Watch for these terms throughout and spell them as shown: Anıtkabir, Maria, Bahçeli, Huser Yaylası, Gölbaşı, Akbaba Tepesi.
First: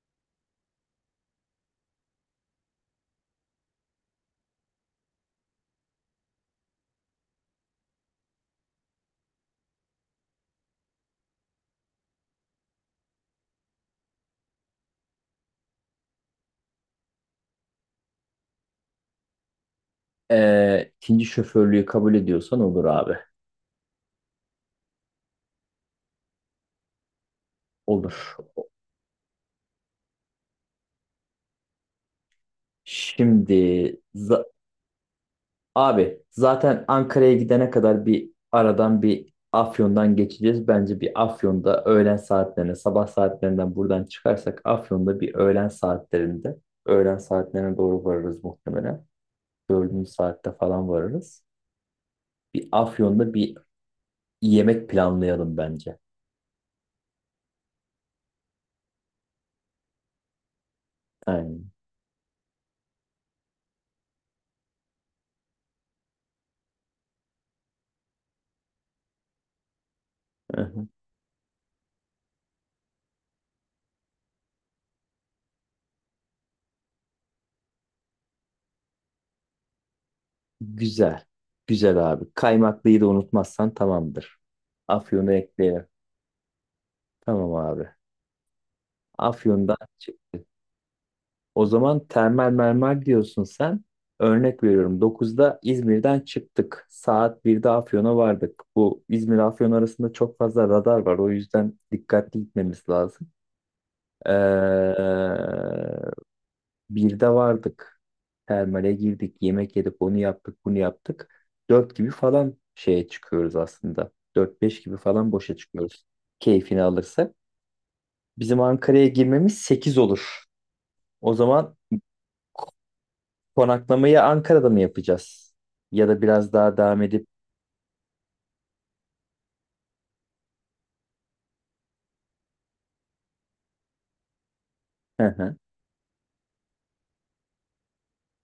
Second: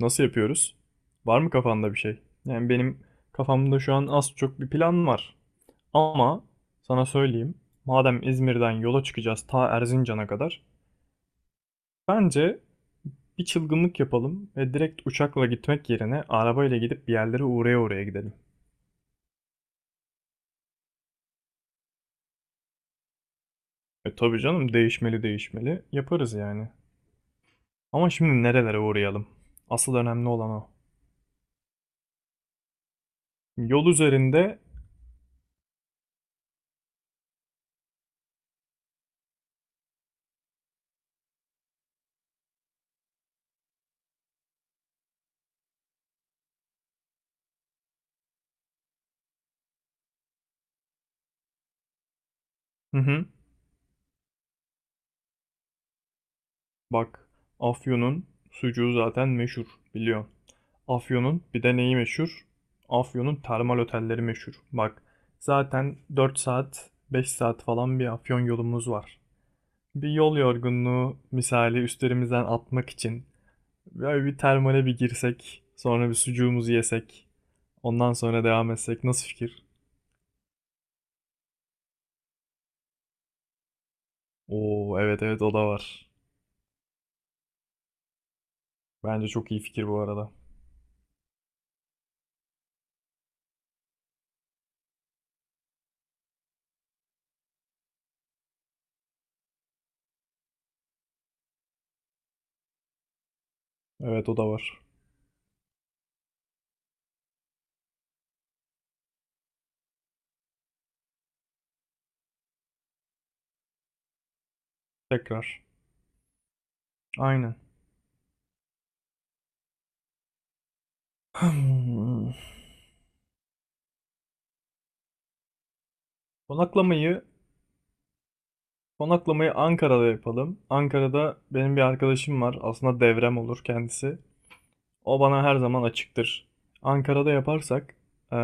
Nasıl yapıyoruz? Var mı kafanda bir şey? Yani benim kafamda şu an az çok bir plan var. Ama sana söyleyeyim, madem İzmir'den yola çıkacağız ta Erzincan'a kadar, bence bir çılgınlık yapalım ve direkt uçakla gitmek yerine arabayla gidip bir yerlere uğraya uğraya gidelim. İkinci şoförlüğü kabul ediyorsan olur abi. E tabii canım değişmeli değişmeli yaparız yani. Ama Olur. şimdi nerelere uğrayalım? Asıl önemli olan o. Şimdi Yol za- üzerinde. abi zaten Ankara'ya gidene kadar bir aradan bir Afyon'dan geçeceğiz. Bence bir Afyon'da öğlen saatlerine, sabah saatlerinden buradan çıkarsak Afyon'da bir öğlen saatlerinde, öğlen saatlerine doğru varırız muhtemelen. Dördüncü saatte falan varırız. Bir Hı hı. Afyon'da bir yemek planlayalım bence. Bak, Afyon'un sucuğu zaten meşhur, biliyorsun. Afyon'un bir Aynen. de neyi meşhur? Afyon'un termal otelleri meşhur. Bak, zaten 4 saat, 5 saat falan bir Afyon yolumuz var. Bir yol yorgunluğu misali üstlerimizden atmak için böyle bir termale bir girsek, sonra bir sucuğumuzu yesek, ondan sonra devam etsek nasıl fikir? Güzel. Güzel abi. Kaymaklıyı da unutmazsan tamamdır. Oo, evet Afyon'u evet o da ekleyelim. var. Tamam abi. Bence çok iyi Afyon'dan fikir bu arada. çıktı. O zaman termal mermer diyorsun sen. Örnek veriyorum. 9'da İzmir'den çıktık. Saat 1'de Afyon'a vardık. Bu İzmir Afyon arasında çok fazla radar var. O yüzden dikkatli gitmemiz lazım. Evet Ee, o da var. Birde vardık. Termale girdik. Yemek yedik. Onu yaptık. Bunu yaptık. Dört gibi falan şeye çıkıyoruz aslında. Dört beş gibi falan boşa Tekrar. çıkıyoruz. Keyfini alırsak. Aynen. Bizim Ankara'ya girmemiz 8 olur. O zaman konaklamayı Ankara'da mı yapacağız? Ya da biraz daha devam Konaklamayı edip... Konaklamayı Ankara'da yapalım. Ankara'da benim bir arkadaşım var. Aslında devrem olur kendisi. O Hı bana hı. her zaman açıktır. Ankara'da yaparsak eee,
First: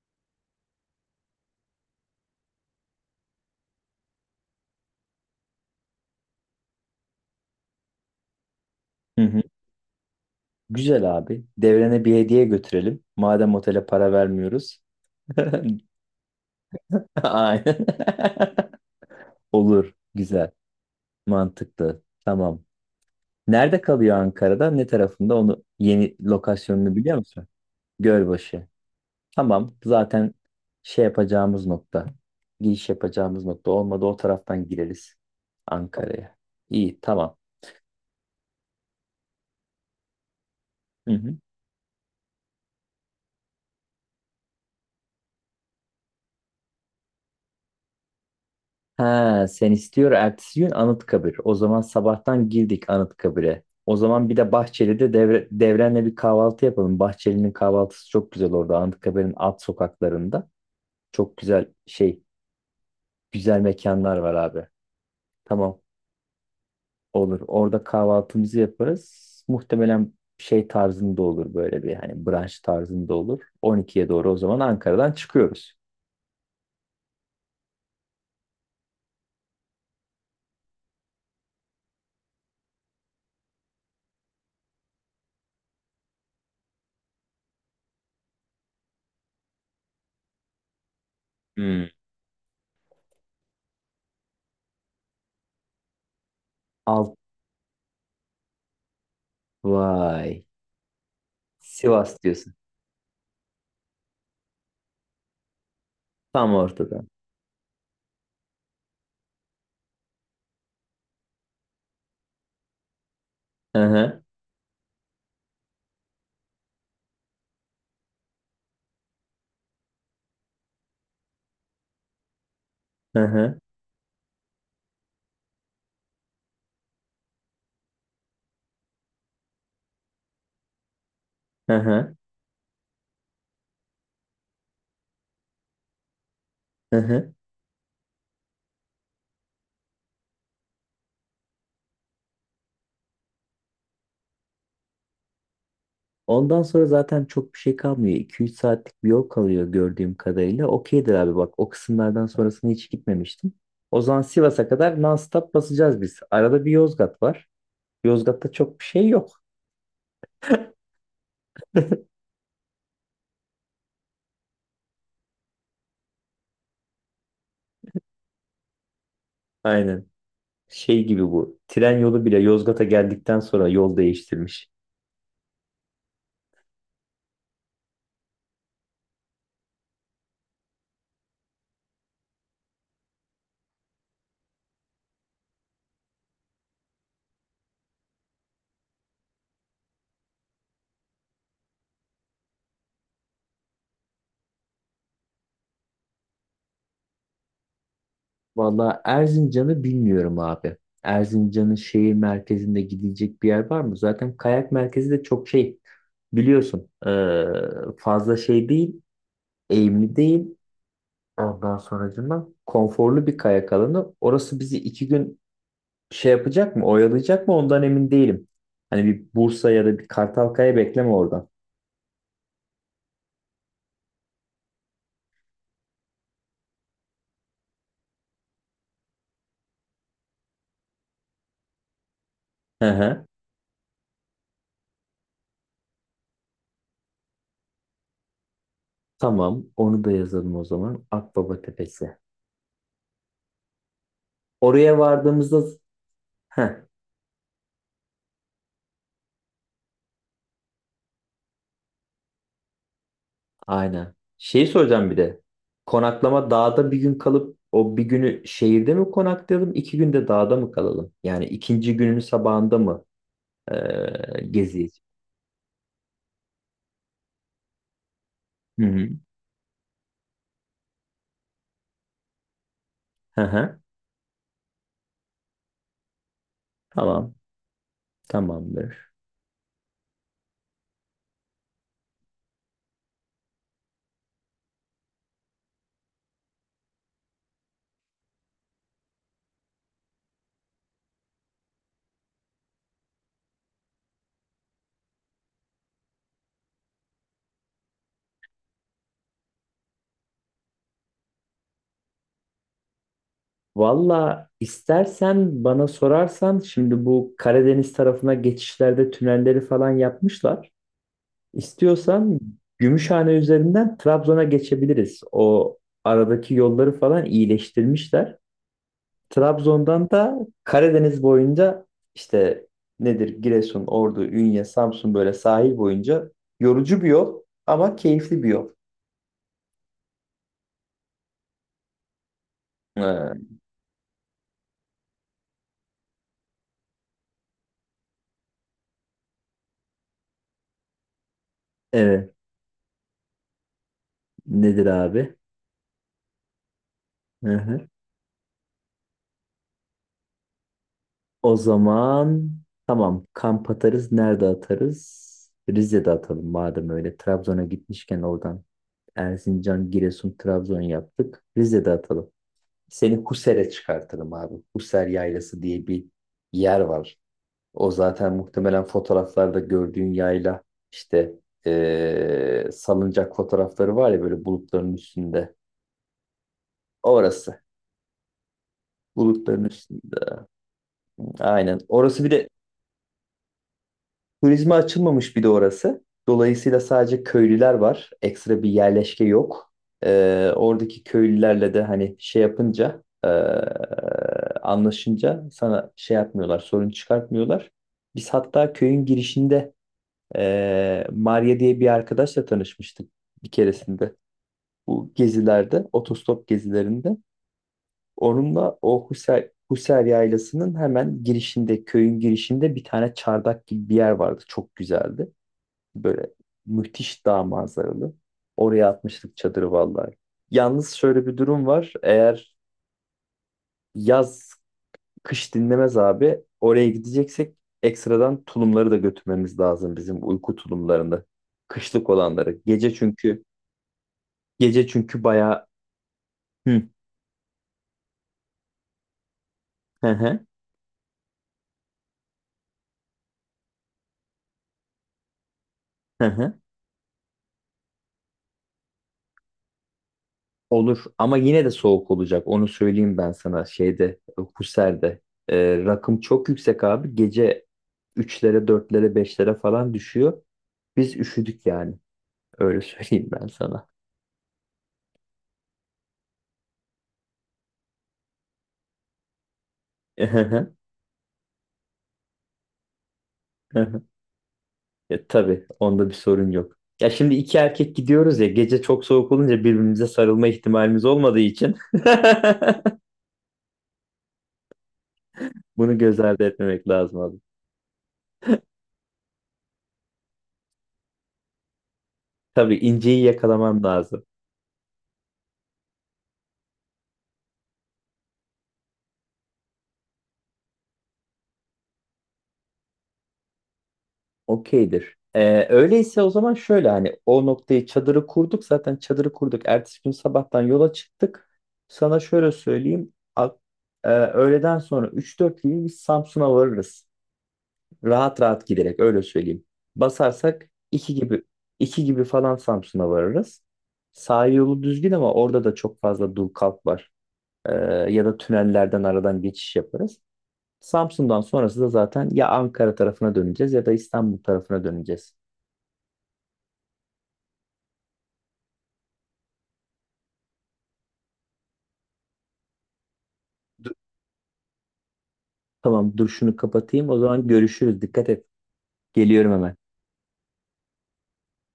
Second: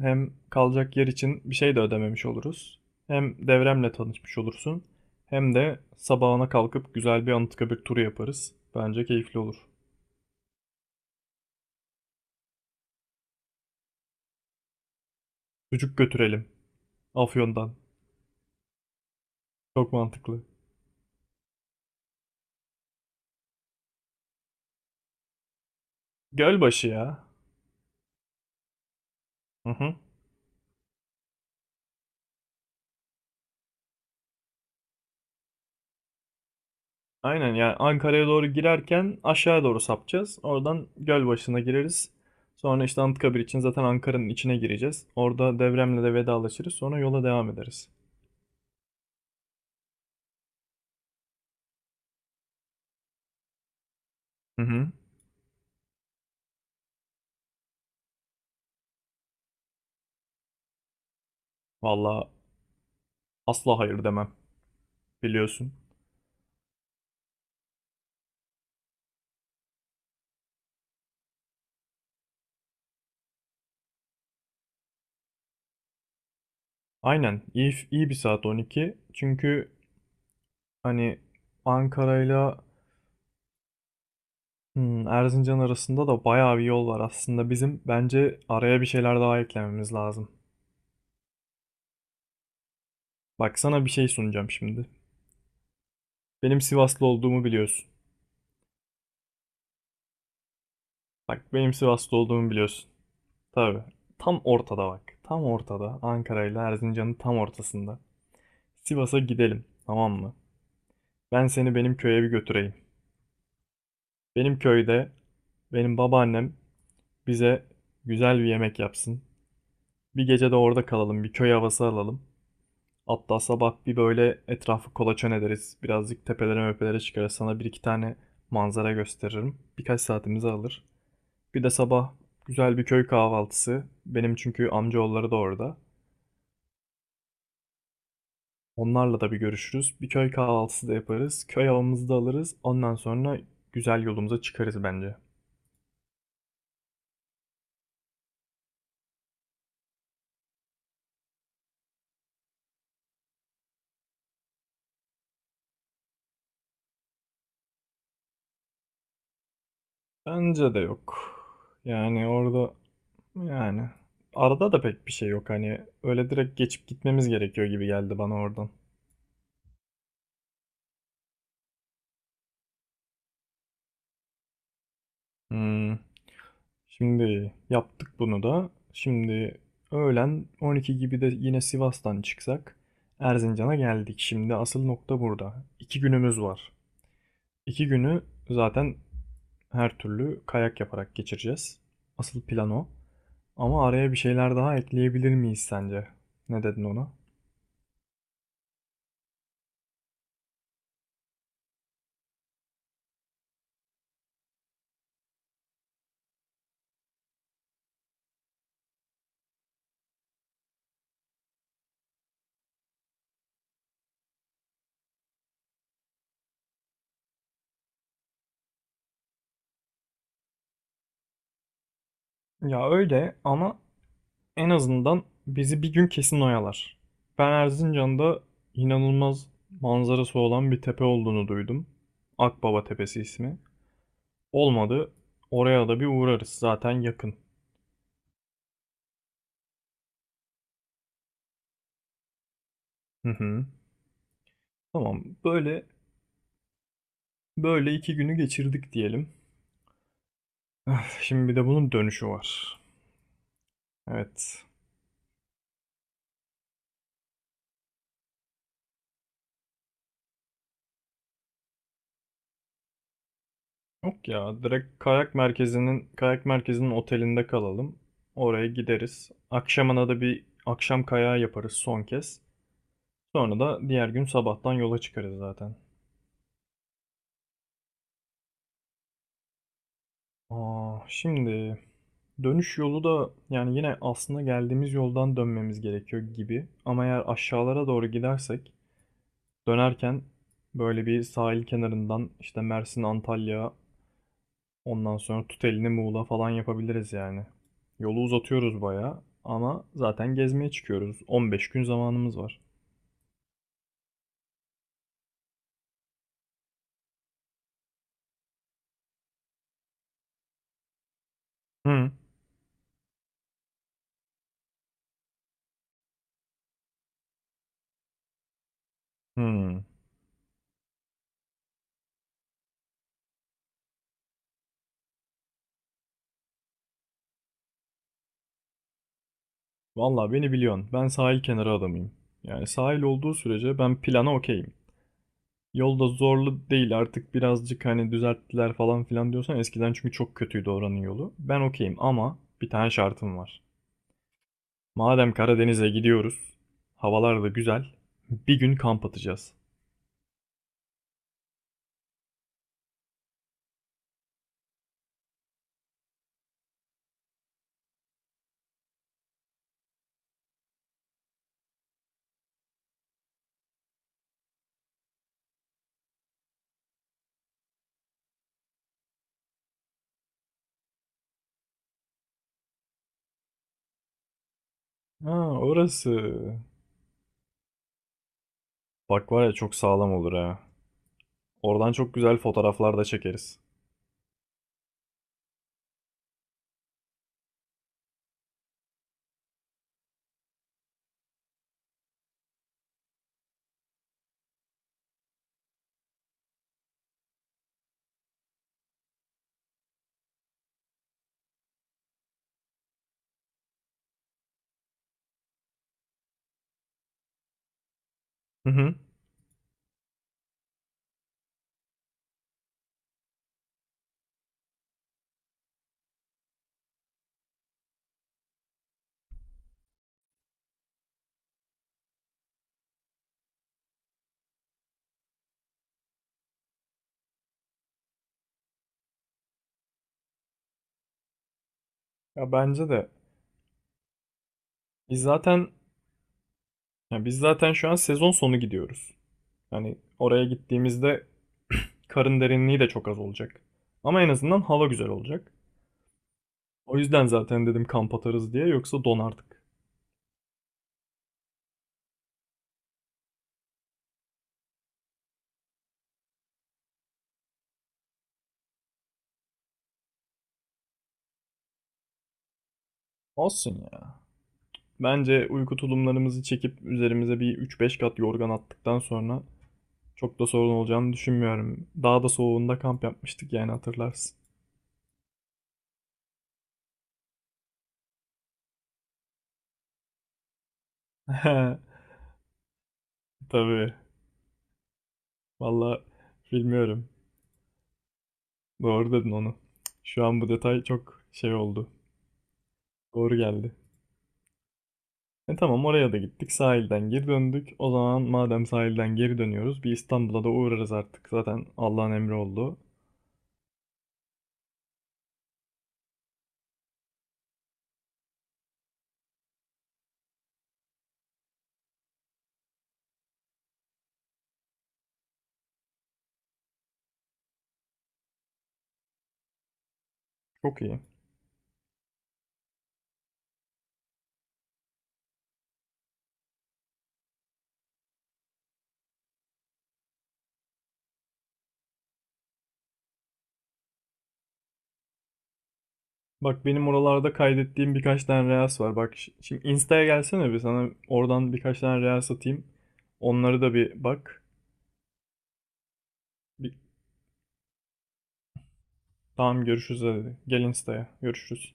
hem kalacak yer için bir şey de ödememiş oluruz. Hem devremle tanışmış olursun. Hem de sabahına kalkıp güzel bir Anıtkabir turu yaparız. Bence Hı keyifli hı. olur. Güzel abi. Devrene bir hediye götürelim. Madem otele para vermiyoruz. Çocuk götürelim. Afyon'dan. Aynen. Çok Olur. mantıklı. Güzel. Mantıklı. Tamam. Nerede kalıyor Ankara'da? Ne tarafında? Onu yeni Gölbaşı lokasyonunu biliyor ya. musun? Gölbaşı. Hı Tamam. hı. Zaten şey yapacağımız nokta. Giriş yapacağımız nokta. Olmadı o taraftan gireriz Ankara'ya. İyi tamam. Aynen yani Ankara'ya doğru girerken aşağıya doğru sapacağız. Oradan Hı hı. Gölbaşı'na gireriz. Sonra işte Anıtkabir için zaten Ankara'nın içine gireceğiz. Orada Devrem'le de vedalaşırız. Sonra yola devam ederiz. Ha, sen istiyor ertesi gün Anıtkabir. O zaman sabahtan girdik Anıtkabir'e. O zaman bir de Hı hı. Bahçeli'de devre, Devren'le bir kahvaltı yapalım. Bahçeli'nin kahvaltısı çok güzel orada. Anıtkabir'in alt sokaklarında. Çok güzel şey, Valla güzel asla hayır mekanlar demem. var abi. Biliyorsun. Tamam. Olur. Orada kahvaltımızı yaparız. Muhtemelen şey tarzında olur böyle bir hani brunch tarzında olur. 12'ye doğru o zaman Ankara'dan çıkıyoruz. Aynen. İyi iyi bir saat 12. Çünkü hani Ankara'yla Erzincan arasında da bayağı bir yol var aslında. Bizim bence araya bir şeyler daha eklememiz lazım. Hmm. Bak sana bir şey sunacağım şimdi. Benim Sivaslı Alt olduğumu biliyorsun. vay. Bak benim Sivas'ta Sivas olduğumu diyorsun. biliyorsun. Tabii. Tam ortada bak. Tam ortada. Ankara Tam ile ortada. Erzincan'ın tam ortasında. Sivas'a gidelim. Tamam mı? Ben seni benim köye bir götüreyim. Hı hı. Benim köyde benim babaannem bize güzel bir yemek yapsın. Bir gece de orada kalalım. Bir köy havası alalım. Hı Hatta hı. sabah bir böyle etrafı kolaçan ederiz. Birazcık tepelere möpelere çıkarız. Sana bir iki tane manzara gösteririm. Birkaç saatimizi alır. Bir de Hı sabah hı. güzel bir köy kahvaltısı. Benim çünkü amcaoğulları da orada. Hı hı. Onlarla da bir görüşürüz. Bir köy kahvaltısı da yaparız. Köy havamızı da alırız. Ondan sonra güzel yolumuza çıkarız bence. Ondan sonra zaten çok bir şey kalmıyor. 2-3 saatlik bir yol kalıyor gördüğüm kadarıyla. Okeydir abi bak o kısımlardan sonrasını hiç gitmemiştim. O zaman Sivas'a kadar non-stop basacağız biz. Arada bir Yozgat var. Yozgat'ta çok bir şey yok. Bence de yok. Yani orada yani arada da pek bir şey yok. Hani öyle direkt geçip gitmemiz gerekiyor gibi geldi bana oradan. Aynen. Şey gibi bu. Tren yolu bile Yozgat'a geldikten sonra yol değiştirmiş. Hmm. Şimdi yaptık bunu da. Şimdi öğlen 12 gibi de yine Sivas'tan çıksak Erzincan'a geldik. Şimdi asıl nokta burada. 2 günümüz var. 2 günü zaten her türlü kayak yaparak geçireceğiz. Asıl plan o. Ama araya bir şeyler daha ekleyebilir miyiz sence? Ne dedin ona? Vallahi Erzincan'ı bilmiyorum abi. Erzincan'ın şehir merkezinde gidecek bir yer var mı? Zaten kayak merkezi de çok şey biliyorsun, fazla şey değil, eğimli değil. Ondan sonracığıma konforlu bir kayak alanı. Orası bizi 2 gün şey yapacak mı, oyalayacak mı ondan emin değilim. Hani bir Bursa ya da bir Kartalkaya bekleme oradan. Ya öyle ama en azından bizi bir gün kesin oyalar. Ben Erzincan'da inanılmaz manzarası olan bir tepe olduğunu duydum. Akbaba Hı Tepesi hı. ismi. Olmadı. Oraya da bir uğrarız. Zaten yakın. Tamam, onu da yazalım o zaman. Akbaba Tepesi. Hı hı. Oraya Tamam. vardığımızda Böyle heh, böyle 2 günü geçirdik diyelim. Şimdi bir de bunun dönüşü var. aynen. Evet. Şeyi soracağım bir de. Konaklama dağda bir gün kalıp o bir günü şehirde mi konaklayalım, 2 günde dağda mı kalalım? Yani ikinci günün sabahında mı Yok ya direkt gezeceğiz? kayak merkezinin otelinde kalalım. Oraya Hı hı. gideriz. Akşamına da bir akşam kayağı yaparız son kez. Hı Sonra hı. da diğer gün sabahtan yola çıkarız zaten. Tamam. Tamamdır. Aa, şimdi dönüş yolu da yani yine aslında geldiğimiz yoldan dönmemiz gerekiyor gibi. Ama eğer aşağılara doğru gidersek dönerken böyle bir sahil kenarından işte Mersin, Antalya. Ondan sonra tut elini Muğla falan yapabiliriz yani. Yolu uzatıyoruz bayağı ama zaten gezmeye çıkıyoruz. 15 gün zamanımız var. Valla istersen bana sorarsan şimdi bu Karadeniz tarafına geçişlerde tünelleri falan yapmışlar. Hı. İstiyorsan Gümüşhane üzerinden Trabzon'a geçebiliriz. O aradaki yolları falan iyileştirmişler. Hı. Trabzon'dan da Karadeniz boyunca işte nedir Giresun, Ordu, Ünye, Samsun böyle sahil boyunca yorucu bir yol ama keyifli bir yol. Vallahi beni biliyorsun. Ben sahil kenarı adamıyım. Yani sahil Ha, olduğu sürece ben plana okeyim. Yolda zorlu değil artık birazcık hani düzelttiler falan filan diyorsan eskiden çünkü çok kötüydü oranın yolu. Ben okeyim evet. ama bir tane şartım var. Nedir Madem abi? Karadeniz'e gidiyoruz, havalar da Hı güzel, hı. bir gün kamp atacağız. O zaman tamam kamp atarız. Nerede atarız? Rize'de atalım madem öyle. Trabzon'a gitmişken oradan Erzincan, Giresun, Trabzon yaptık. Rize'de atalım. Seni Huser'e çıkartırım abi. Huser Yaylası diye bir yer var. O zaten muhtemelen fotoğraflarda gördüğün yayla işte, salıncak fotoğrafları var ya böyle bulutların Ha üstünde. orası. Orası. Bak var ya Bulutların çok sağlam olur üstünde. ha. Aynen. Oradan çok Orası bir güzel de fotoğraflar da çekeriz. turizme açılmamış bir de orası. Dolayısıyla sadece köylüler var. Ekstra bir yerleşke yok. Oradaki köylülerle de hani şey yapınca, anlaşınca sana şey yapmıyorlar, sorun çıkartmıyorlar. Biz hatta köyün girişinde Maria diye bir arkadaşla tanışmıştık bir keresinde. Bu gezilerde, otostop gezilerinde. Hı Onunla hı. o Husser, Husser Yaylası'nın hemen girişinde, köyün girişinde bir tane çardak gibi bir yer vardı. Çok güzeldi. Böyle müthiş dağ manzaralı. Oraya atmıştık çadırı vallahi. Yalnız şöyle bir durum var. Eğer yaz kış dinlemez abi. Oraya gideceksek ekstradan tulumları da götürmemiz lazım bizim uyku tulumlarını. Kışlık Ya olanları. bence Gece de. çünkü gece Biz çünkü bayağı zaten hı biz zaten şu an sezon sonu gidiyoruz. Yani hı, oraya hı gittiğimizde karın derinliği de çok az olacak. Ama en azından hava güzel olacak. hı. Hı. O yüzden zaten dedim kamp atarız diye yoksa donardık. Olur ama yine de soğuk olacak. Onu söyleyeyim ben sana şeyde, Husser'de. Rakım çok yüksek abi. Gece üçlere dörtlere beşlere falan düşüyor. Biz üşüdük yani. Öyle söyleyeyim ben Olsun sana. ya. Bence uyku tulumlarımızı çekip üzerimize bir üç beş kat yorgan attıktan sonra çok da sorun olacağını düşünmüyorum. Daha da soğuğunda kamp yapmıştık yani hatırlarsın. Ya, tabii onda bir sorun yok. Ya şimdi iki erkek gidiyoruz ya gece çok soğuk olunca birbirimize sarılma ihtimalimiz olmadığı için Tabii. bunu Valla göz ardı etmemek bilmiyorum. lazım abi. Doğru dedin onu. Şu an bu detay çok şey oldu. Tabii inceyi Doğru geldi. yakalaman lazım. E tamam oraya da gittik. Sahilden geri döndük. O zaman madem sahilden geri dönüyoruz bir İstanbul'a da uğrarız artık. Zaten Allah'ın emri oldu. Okeydir. Öyleyse o zaman şöyle hani o noktayı çadırı kurduk zaten çadırı kurduk. Ertesi gün sabahtan yola çıktık. Sana şöyle söyleyeyim. Öğleden sonra 3-4 gibi biz Samsun'a varırız. Rahat rahat giderek öyle söyleyeyim. Basarsak Çok iyi. 2 gibi, 2 gibi falan Samsun'a varırız. Sahil yolu düzgün ama orada da çok fazla dur kalk var. Ee, Ya da tünellerden aradan geçiş yaparız. Samsun'dan sonrası da zaten ya Ankara tarafına döneceğiz ya da İstanbul tarafına döneceğiz. Bak benim oralarda kaydettiğim birkaç tane reels var. Bak şimdi Insta'ya gelsene bir sana oradan birkaç tane reels atayım. Onları da bir bak. Tamam dur şunu Bir, kapatayım o zaman görüşürüz. Dikkat et. Geliyorum tamam hemen. görüşürüz hadi. Gel Insta'ya. Görüşürüz.